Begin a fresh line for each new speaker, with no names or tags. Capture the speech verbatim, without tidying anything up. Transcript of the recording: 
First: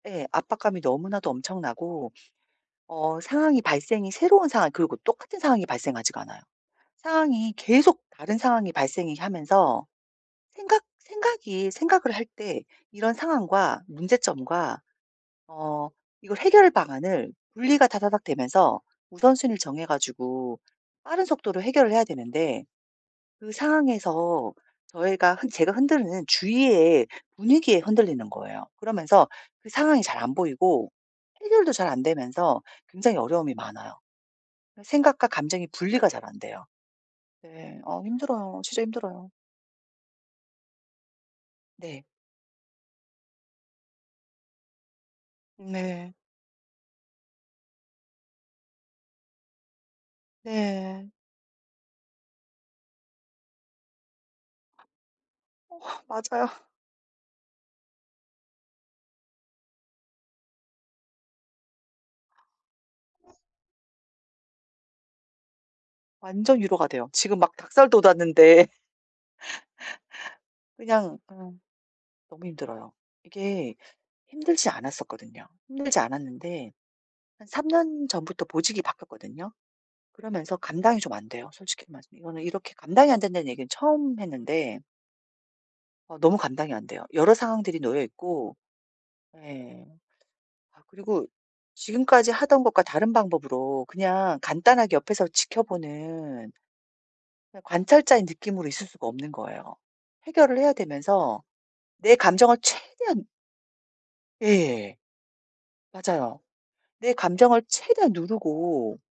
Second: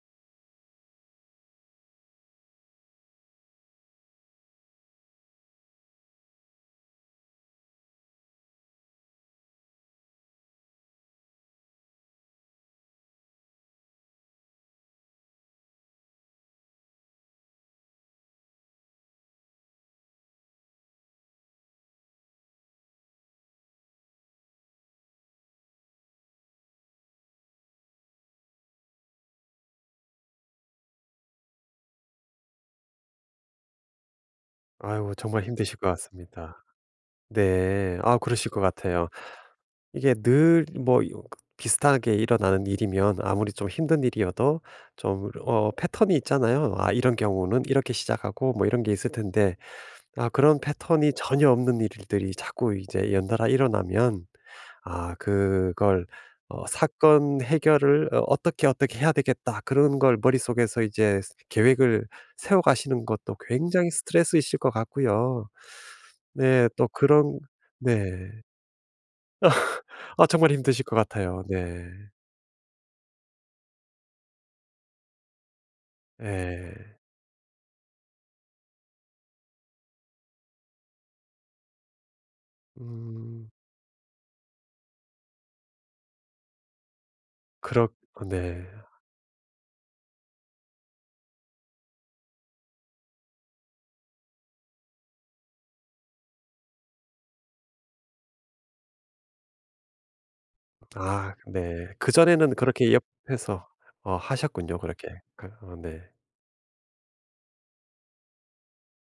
네. 압박감이 너무나도 엄청나고 어 상황이 발생이 새로운 상황 그리고 똑같은 상황이 발생하지가 않아요. 상황이 계속 다른 상황이 발생이 하면서 생각 생각이 생각을 할 때 이런 상황과 문제점과 어 이거 해결 방안을 분리가 다다닥 되면서 우선순위를 정해 가지고 빠른 속도로 해결을 해야 되는데 그 상황에서 저희가 한 제가 흔들리는 주위에 분위기에 흔들리는 거예요. 그러면서 그 상황이 잘 안 보이고 해결도 잘 안 되면서 굉장히 어려움이 많아요. 아
아이고
생각과
정말
감정이
힘드실 것
분리가 잘 안
같습니다.
돼요. 네.
네.
어
아 그러실
힘들어요.
것
진짜
같애요.
힘들어요.
이게 늘 뭐 이거
네.
비슷하게 일어나는 일이면 아무리 좀 힘든 일이어도 좀 어
네.
패턴이 있잖아요. '아 이런 경우는 이렇게 시작하고.' 뭐 이런 게 있을 텐데. 아 그런
네.
패턴이 전혀 없는 일들이 자꾸 이제 연달아 일어나면 아
어
그걸
맞아요.
어 '사건 해결을 어 어떻게 어떻게 해야 되겠다.' 그런 걸 머릿속에서 이제 계획을 세워가시는 것도 굉장히 스트레스이실 것 같고요.
완전
네.
위로가
또
돼요. 지금
그런
막 닭살
네.
돋았는데
아 정말 힘드실 것
그냥
같아요.
음
네.
너무 힘들어요. 이게 힘들지 않았었거든요. 힘들지 않았는데
네.
한 삼 년 전부터 보직이 바뀌었거든요. 그러면서 감당이 좀 안돼요 솔직히 말해서. 이거는 이렇게 감당이 안 된다는
음.
얘기는 처음 했는데 어 너무 감당이 안 돼요. 여러 상황들이
그렇 그
놓여있고.
네.
예. 아 그리고 지금까지 하던 것과 다른 방법으로 그냥 간단하게 옆에서 지켜보는 그냥 관찰자의 느낌으로 있을 수가 없는 거예요. 해결을 해야
아
되면서
네.
내
그전에는
감정을
그렇게
최대한
옆에서 어 하셨군요
예.
그렇게. 그 어 네.
맞아요. 내 감정을 최대한 누르고